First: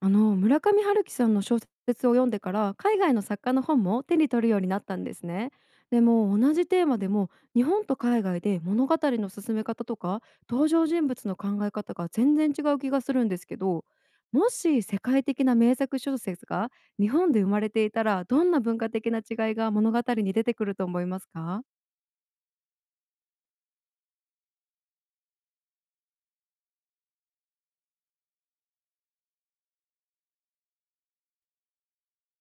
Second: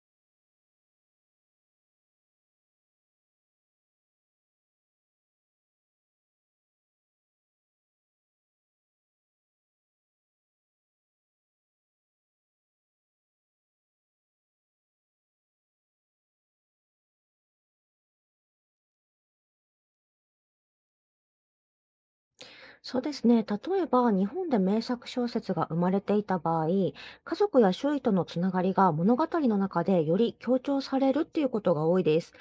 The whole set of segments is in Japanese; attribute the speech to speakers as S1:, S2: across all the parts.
S1: あの村上春樹さんの小説を読んでから海外の作家の本も手に取るようになったんですね。でも同じテーマでも日本と海外で物語の進め方とか登場人物の考え方が全然違う気がするんですけど、もし世界的な名作小説が日本で生まれていたらどんな文化的な違いが物語に出てくると思いますか？
S2: そうですね。例えば、日本で名作小説が生まれていた場合、家族や周囲とのつながりが物語の中でより強調されるっていうことが多いです。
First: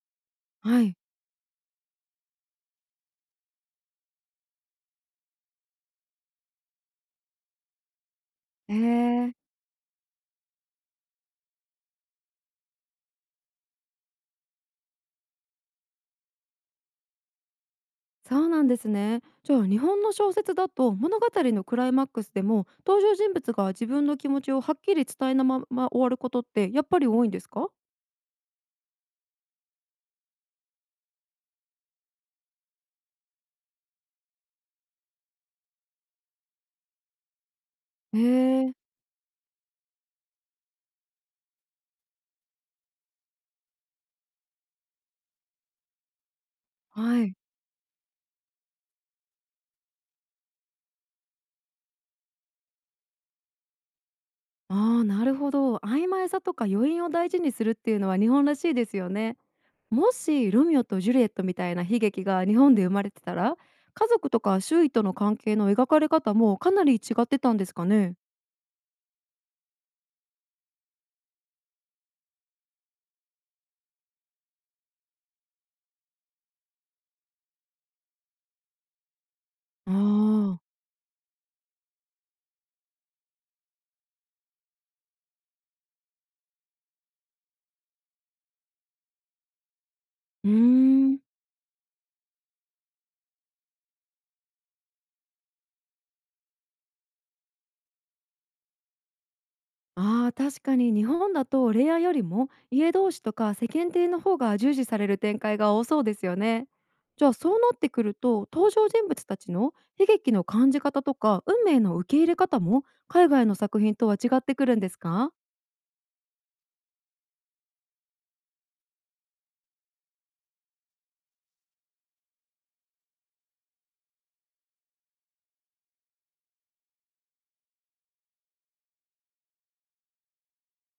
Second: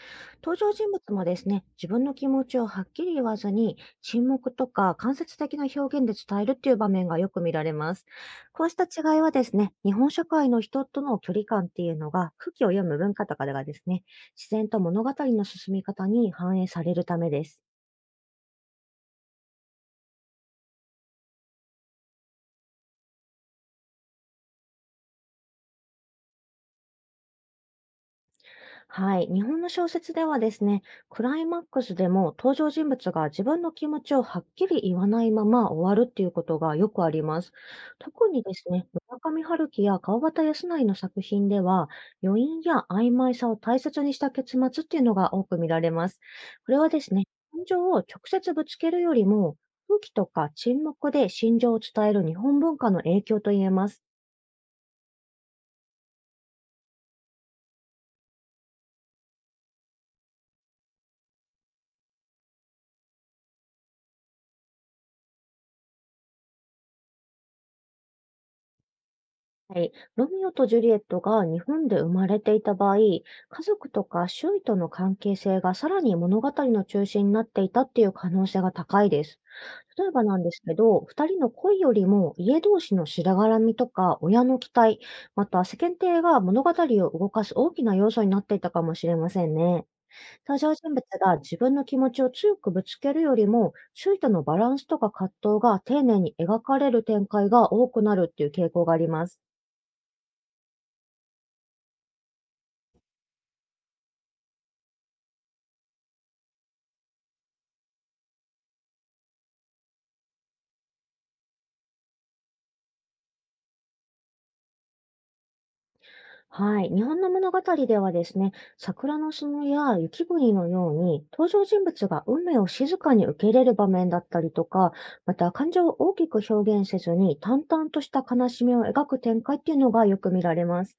S2: 登場
S1: は
S2: 人
S1: い。
S2: 物もですね、自分の気持ちをはっきり言わずに、沈黙とか間接的な表現で伝えるっていう場面がよく見られます。こう
S1: え
S2: した違いは
S1: ー
S2: ですね、日本社会の人との距離感っていうのが、空気を読む文化とかではですね、自然と物語の進み方に反映されるためです。
S1: そうなんですね。じゃあ日本の小説だと物語のクライマックスでも登場人物が自分の気持ちをはっきり伝えなまま終わることってやっぱり多いんですか？
S2: はい。日本の小説ではですね、クライマックスでも登場人物が自分の気持ちをはっきり言わないまま終わるっていうことがよくあります。
S1: へ
S2: 特にです
S1: え。
S2: ね、村上春樹や川端康成の作品では、余韻や曖昧さを大切にした結末っていうのが多く見られます。これはですね、
S1: はい。
S2: 感情を直接ぶつけるよりも、空気とか沈黙で心情を伝える日本文化の影響と言えます。
S1: ああ、なるほど。曖昧さとか余韻を大事にするっていうのは日本らしいですよね。もしロミオとジュリエットみたいな悲劇が日本で生まれてたら家族とか周囲との関係の描かれ方もかなり違ってたんですかね？
S2: はい、ロミオとジュリエットが日本で生まれていた場合、家族とか周囲との関係性がさらに物語の中心になっていたっていう可能性が高いです。
S1: ああ
S2: 例えばなんで
S1: ー。
S2: すけど、二人の恋よりも家同士のしらがらみとか親の期待、また世間体が物語を動かす大きな要素になっていたかもしれませんね。
S1: うー
S2: 登場人物
S1: ん。
S2: が自分の気持ちを強くぶつけるよりも、周囲とのバランスとか葛藤が丁寧に描かれる展開が多くなるっていう傾向があります。
S1: ああ、確かに日本だと恋愛よりも家同士とか世間体の方が重視される展開が多そうですよね。じゃあそうなってくると登場人物たちの悲劇の感じ方とか運命の受け入れ方も海外の作品とは違ってくるんですか？
S2: はい。日本の物語ではですね、桜の園や雪国のように、登場人物が運命を静かに受け入れる場面だったりとか、また感情を大きく表現せずに、淡々とした悲しみを描く展開っていうのがよく見られます。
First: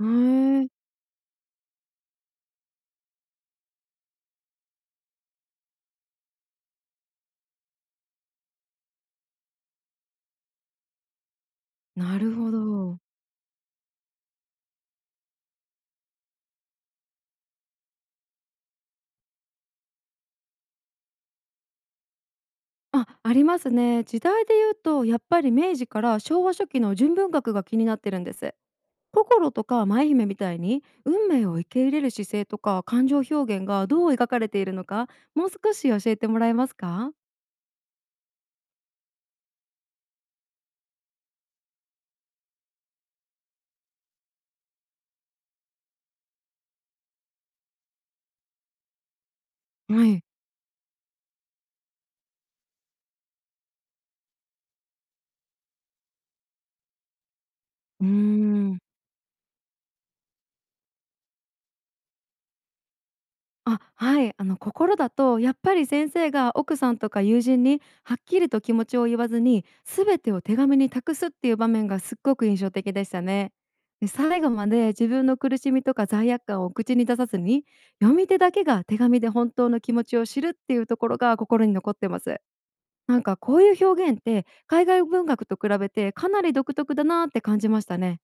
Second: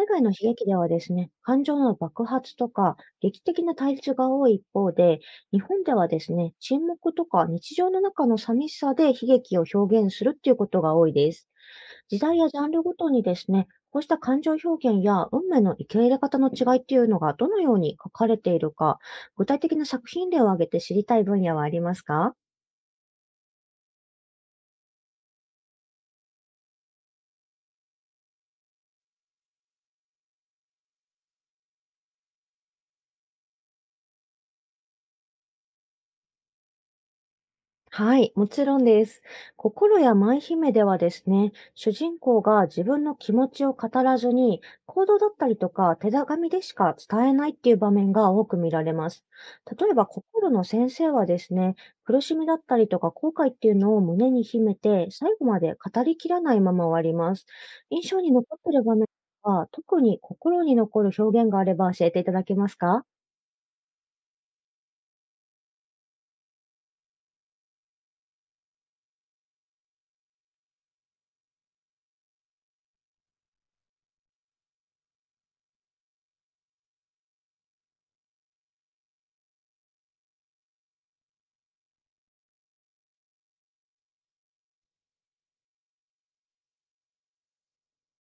S1: へ
S2: 外の悲劇
S1: え。
S2: ではですね、感情の爆発とか、劇的な対立が多い一方で、日本ではですね、沈黙とか日常の中の寂しさで悲劇を表現するっていうことが多いです。
S1: な
S2: 時
S1: る
S2: 代や
S1: ほ
S2: ジャンルご
S1: ど。
S2: とにですね、こうした感情表現や運命の受け入れ方の違いっていうのがどのように書かれているか、具体的な作品例を挙げて知りたい分野はありますか？
S1: あ、ありますね。時代で言うとやっぱり明治から昭和初期の純文学が気になってるんです。心とか舞姫みたいに運命を受け入れる姿勢とか感情表現がどう描かれているのか、もう少し教えてもらえますか？
S2: はい、もちろんです。心や舞姫ではですね、主人公が自分の気持ちを語らずに、行動だったりとか手紙でしか伝えないっていう場面が多く見られます。例え
S1: は
S2: ば、
S1: い。
S2: 心の先生はですね、苦しみだったりとか後悔っていうのを胸に秘めて、最後まで語りきらないまま終わります。印
S1: うー
S2: 象に残って
S1: ん。
S2: る場面は、特に心に残る表現があれば教えていただけますか？
S1: あ、はい。あの、心だとやっぱり先生が奥さんとか友人にはっきりと気持ちを言わずに全てを手紙に託すっていう場面がすっごく印象的でしたね。で、最後まで自分の苦しみとか罪悪感を口に出さずに読み手だけが手紙で本当の気持ちを知るっていうところが心に残ってます。なんかこういう表現って海外文学と比べてかなり独特だなって感じましたね。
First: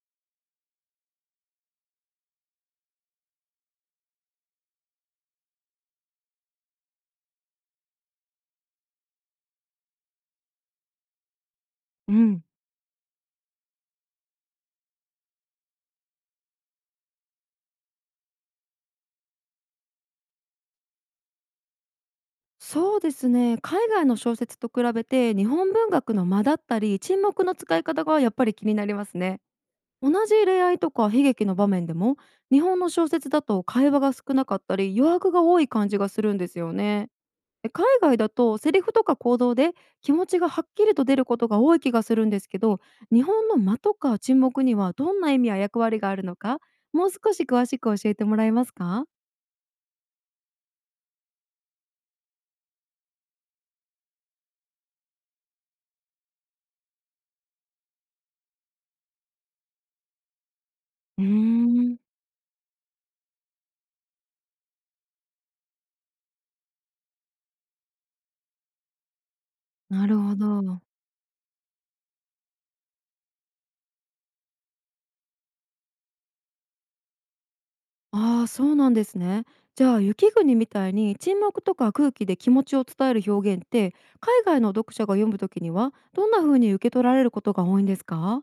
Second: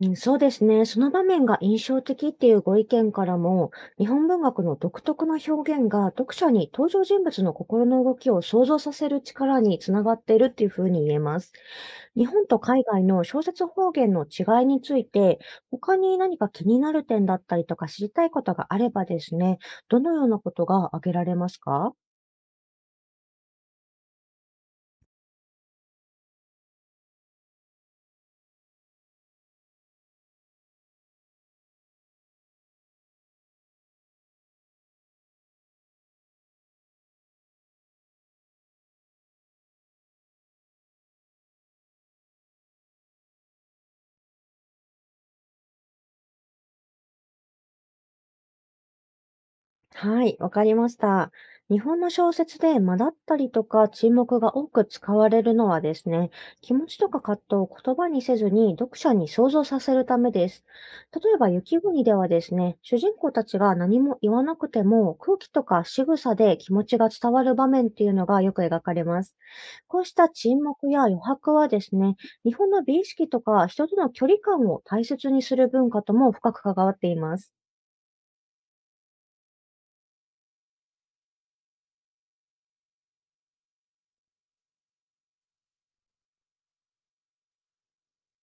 S2: うん、そうですね。その場面が印象的っていうご意見からも、日本文学の独特の表現が読者に登場人物の心の動きを想像させる力につながっているっていうふうに言えます。
S1: う
S2: 日
S1: ん、
S2: 本と海外の小説方言の違いについて、他に何か気になる点だったりとか知りたいことがあればですね、どのようなことが挙げられますか？
S1: そうですね。海外の小説と比べて日本文学の間だったり沈黙の使い方がやっぱり気になりますね。同じ恋愛とか悲劇の場面でも日本の小説だと会話が少なかったり余白が多い感じがするんですよね。で、海外だとセリフとか行動で気持ちがはっきりと出ることが多い気がするんですけど、日本の間とか沈黙にはどんな意味や役割があるのか、もう少し詳しく教えてもらえますか？
S2: はい、わかりました。日本の小説で間だったりとか沈黙が多く使われるのはですね、気持ちとか葛藤を言葉にせずに読者に想像させるためです。
S1: うー
S2: 例えば雪
S1: ん、
S2: 国ではですね、主人公たちが何も言わなくても空気とか仕草で気持ちが伝わる場面っていうのがよく描かれます。こう
S1: な
S2: し
S1: る
S2: た
S1: ほ
S2: 沈
S1: ど。
S2: 黙や余白はですね、日本の美意識とか人との距離感を大切にする文化とも深く関わっています。
S1: ああ、そうなんですね。じゃあ雪国みたいに沈黙とか空気で気持ちを伝える表現って、海外の読者が読むときにはどんな風に受け取られることが多いんですか？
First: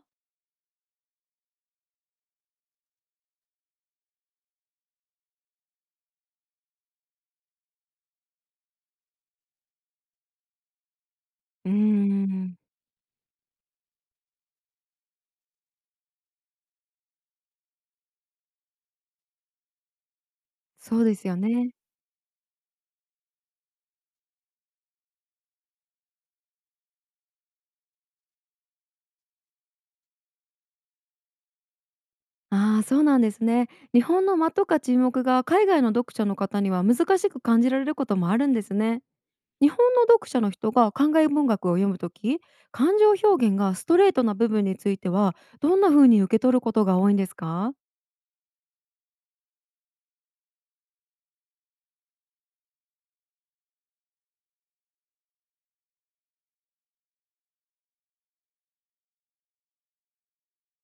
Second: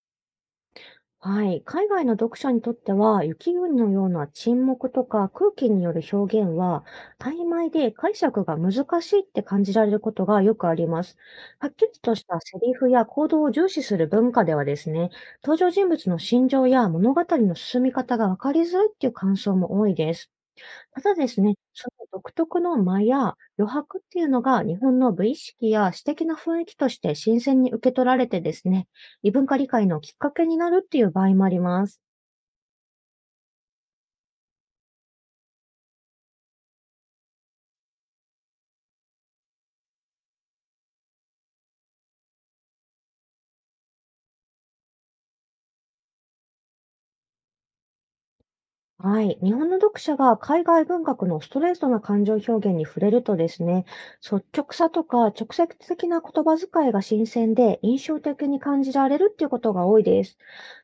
S2: はい。海外の読者にとっては、雪国のような沈黙とか空気による表現は、曖昧で解釈が難しいって感じられることがよくあります。は
S1: う
S2: っ
S1: ー
S2: きりとした
S1: ん、
S2: セリフや行動を重視する文化ではですね、登場人物の心情や物語の進み方がわかりづらいっていう感想も多いです。
S1: そ
S2: た
S1: う
S2: だ
S1: で
S2: で
S1: すよ
S2: すね、
S1: ね。
S2: その独特の間や余白っていうのが日本の美意識や詩的な雰囲気として新鮮に受け取られてですね、異文化理解のきっかけになるっていう場合もあります。
S1: ああ、そうなんですね。日本の間とか沈黙が海外の読者の方には難しく感じられることもあるんですね。日本の読者の人が考え文学を読むとき、感情表現がストレートな部分についてはどんな風に受け取ることが多いんですか？
S2: はい。日本の読者が海外文学のストレートな感情表現に触れるとですね、率直さとか直接的な言葉遣いが新鮮で印象的に感じられるっていうことが多いです。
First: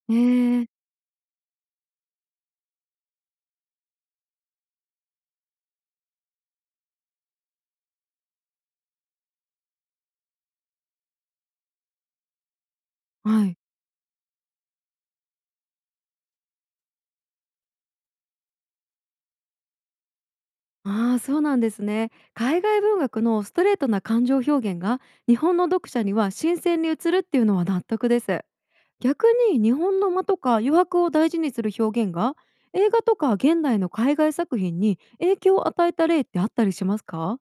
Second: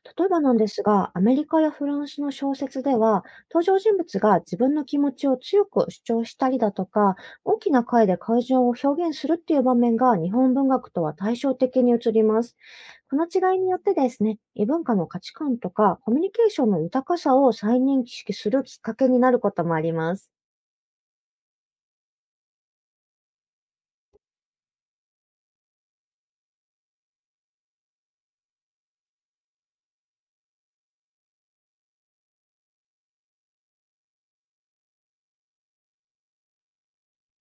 S1: え
S2: 例えばなん
S1: え
S2: で
S1: ー。
S2: すが、アメリカやフランスの小説では、登場人物が自分の気持ちを強く主張したりだとか、大きな声で感情を表現するっていう場面が日本文学とは対照的に映ります。この
S1: は
S2: 違
S1: い。
S2: いによってですね、異文化の価値観とかコミュニケーションの豊かさを再認識するきっかけになることもあります。
S1: ああ、そうなんですね。海外文学のストレートな感情表現が日本の読者には新鮮に映るっていうのは納得です。逆に日本の間とか余白を大事にする表現が映画とか現代の海外作品に影響を与えた例ってあったりしますか？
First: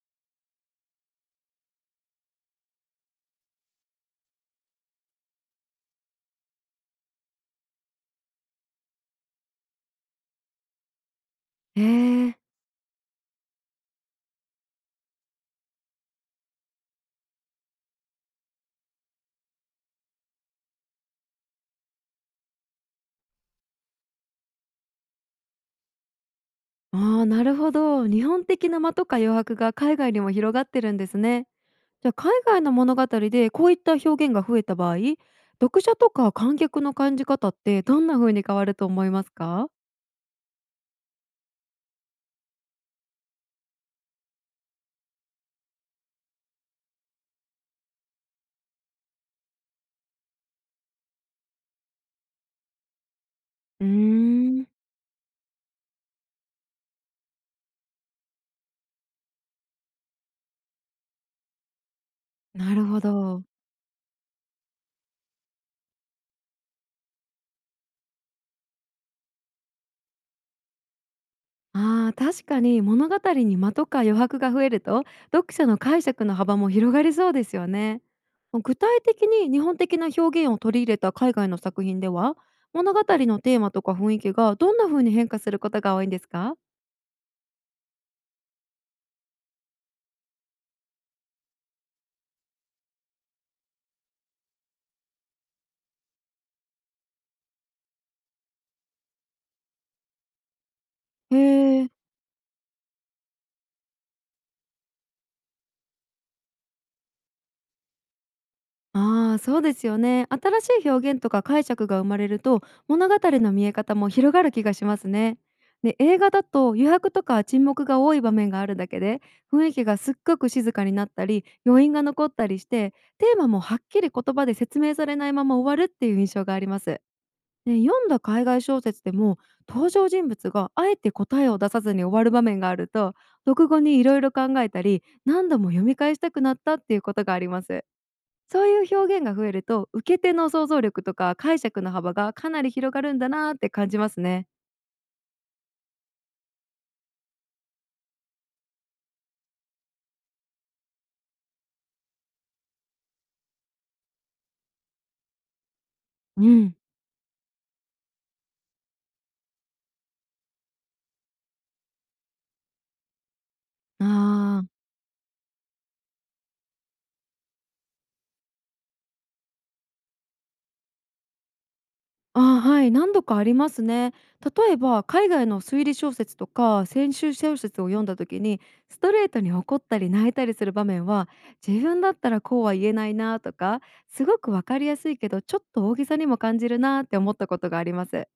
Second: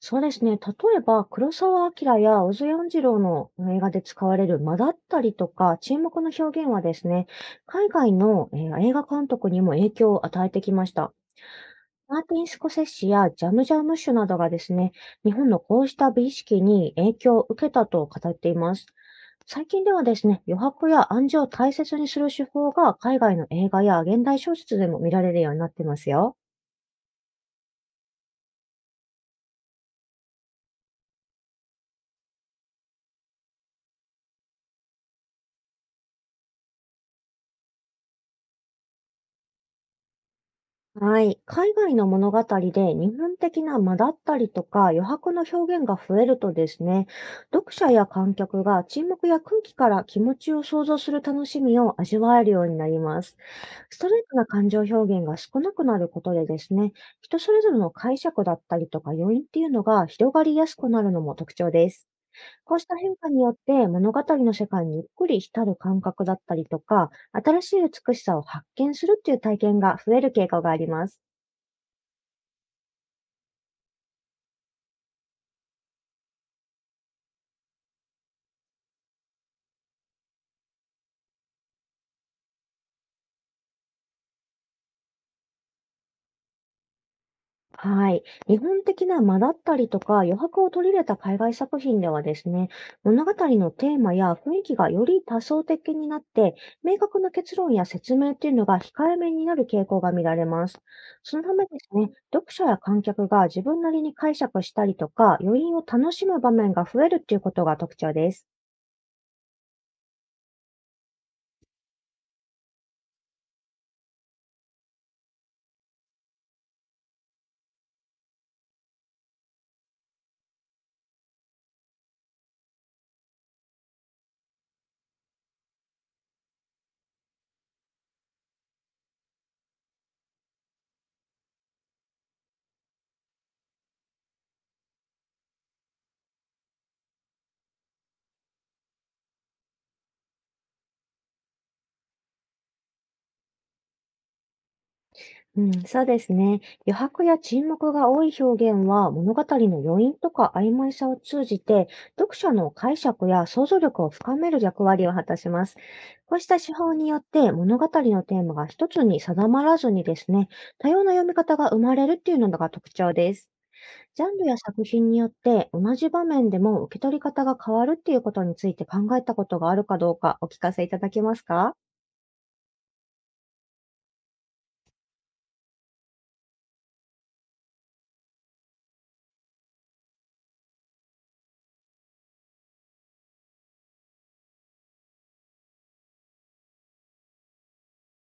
S2: そうですね、例えば黒澤明や小津安二郎の映画で使われる間だったりとか沈黙の表現はですね、海外の、映画監督にも影響を与えてきました。
S1: へえ
S2: マーテ
S1: ー。
S2: ィン・スコセッシやジャム・ジャームッシュなどがですね、日本のこうした美意識に影響を受けたと語っています。最近ではですね、余白や暗示を大切にする手法が海外の映画や現代小説でも見られるようになってますよ。
S1: ああ、なるほど。日本的な間とか余白が海外にも広がってるんですね。じゃあ海外の物語でこういった表現が増えた場合、読者とか観客の感じ方ってどんな風に変わると思いますか？
S2: はい。海外の物語で日本的な間だったりとか余白の表現が増えるとですね、読者や観客が沈黙や空気から気持ちを想像する楽しみを味わえるようになります。
S1: うー
S2: ストレートな
S1: ん。
S2: 感情表現が少なくなることでですね、人それぞれの解釈だったりとか要因っていうのが広がりやすくなるのも特徴です。
S1: な
S2: こう
S1: る
S2: した
S1: ほ
S2: 変化に
S1: ど。
S2: よって物語の世界にゆっくり浸る感覚だったりとか、新しい美しさを発見するっていう体験が増える傾向があります。
S1: あー、確かに物語に間とか余白が増えると読者の解釈の幅も広がりそうですよね。具体的に日本的な表現を取り入れた海外の作品では物語のテーマとか雰囲気がどんな風に変化することが多いんですか？
S2: はい。日本的な間だったりとか余白を取り入れた海外作品ではですね、物語のテーマや雰囲気がより多層的になって、明確な結論や説明っていうのが控えめになる傾向が見られます。そ
S1: へ
S2: のためです
S1: ー。
S2: ね、読者や観客が自分なりに解釈したりとか、余韻を楽しむ場面が増えるっていうことが特徴です。
S1: ああ、そうですよね。新しい表現とか解釈が生まれると物語の見え方も広がる気がしますね。で、映画だと余白とか沈黙が多い場面があるだけで雰囲気がすっごく静かになったり余韻が残ったりしてテーマもはっきり言葉で説明されないまま終わるっていう印象があります。ね、読んだ海外小説でも登場人物があえて答えを出さずに終わる場面があると読後にいろいろ考えたり何度も読み返したくなったっていうことがあります。そういう表現が増えると、受け手の想像力とか解釈の幅がかなり広がるんだなーって感じますね。
S2: うん、そうですね。余白や沈黙が多い表現は物語の余韻とか曖昧さを通じて読者の解釈や想像力を深める役割を果たします。こうし
S1: う
S2: た手
S1: ん。
S2: 法によって物語のテーマが一つに定まらずにですね、多様な読み方が生まれるっていうのが特徴です。
S1: あ
S2: ジャンルや
S1: ー。
S2: 作品によって同じ場面でも受け取り方が変わるっていうことについて考えたことがあるかどうかお聞かせいただけますか？
S1: あー、はい、何度かありますね。例えば海外の推理小説とか先週小説を読んだ時にストレートに怒ったり泣いたりする場面は自分だったらこうは言えないなとか、すごくわかりやすいけどちょっと大げさにも感じるなって思ったことがあります。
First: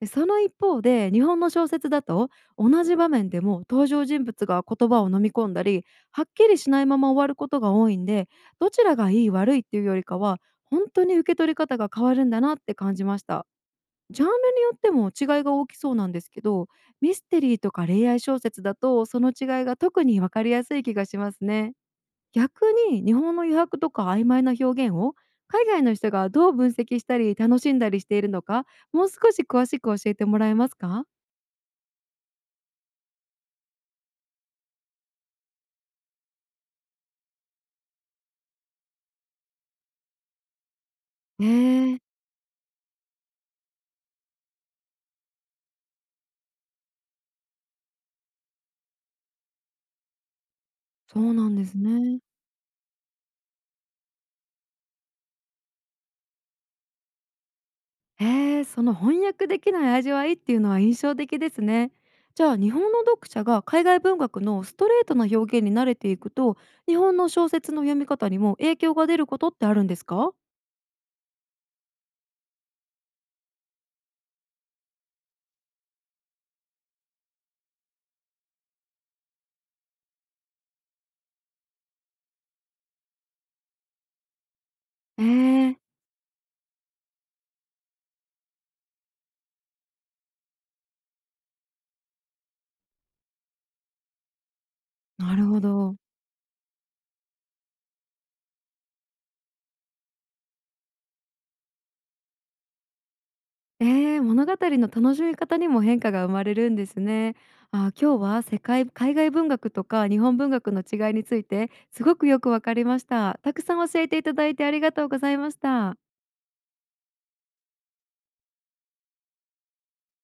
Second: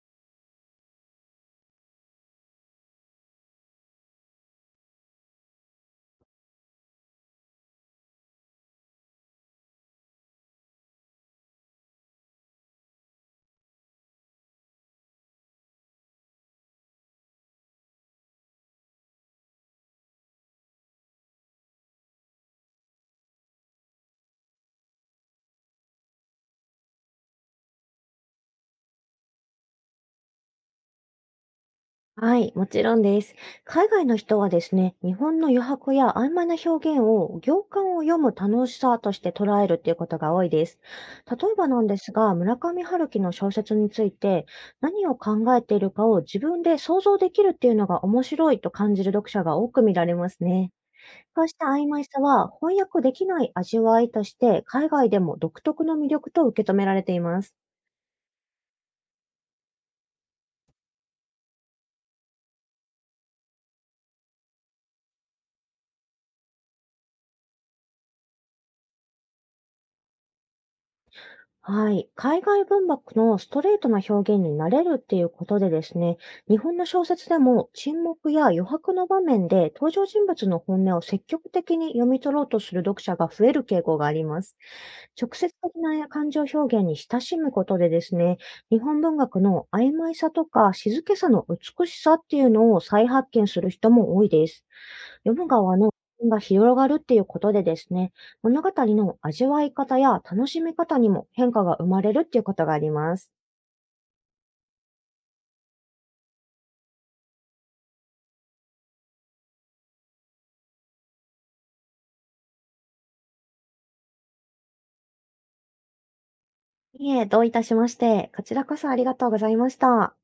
S1: で、その一方で日本の小説だと同じ場面でも登場人物が言葉を飲み込んだりはっきりしないまま終わることが多いんで、どちらがいい悪いっていうよりかは本当に受け取り方が変わるんだなって感じました。ジャンルによっても違いが大きそうなんですけど、ミステリーとか恋愛小説だとその違いが特に分かりやすい気がしますね。逆に日本の余白とか曖昧な表現を海外の人がどう分析したり楽しんだりしているのか、もう少し詳しく教えてもらえますか？
S2: はい、もちろんです。海外の人はですね、日本の余白や曖昧な表現を行間を読む楽しさとして捉えるっていうことが多いです。例
S1: え
S2: えばなんで
S1: ー、
S2: すが、村上春樹の小説について何を考えているかを自分で想像できるっていうのが面白いと感じる読者が多く見られますね。
S1: そう
S2: こう
S1: なん
S2: し
S1: で
S2: た
S1: す
S2: 曖昧
S1: ね。
S2: さは翻訳できない味わいとして海外でも独特の魅力と受け止められています。
S1: その翻訳できない味わいっていうのは印象的ですね。じゃあ日本の読者が海外文学のストレートな表現に慣れていくと日本の小説の読み方にも影響が出ることってあるんですか？
S2: はい。海外文学のストレートな表現に慣れるっていうことでですね、日本の小説でも沈黙や余白の場面で登場人物の本音を積極的に読み取ろうとする読者が増える傾向があります。
S1: え
S2: 直接
S1: え。
S2: 的な感情表現に親しむことでですね、日本文学の曖昧さとか静けさの美しさっていうのを再発見する人も多いです。読
S1: なる
S2: む
S1: ほ
S2: 側の
S1: ど。
S2: 視点が広がるっていうことでですね、物語の味わい方や楽しみ方にも変化が生まれるっていうことがあります。
S1: 物語の楽しみ方にも変化が生まれるんですね。ああ、今日は世界海外文学とか日本文学の違いについてすごくよくわかりました。たくさん教えていただいてありがとうございました。
S2: いえ、どういたしまして、こちらこそありがとうございました。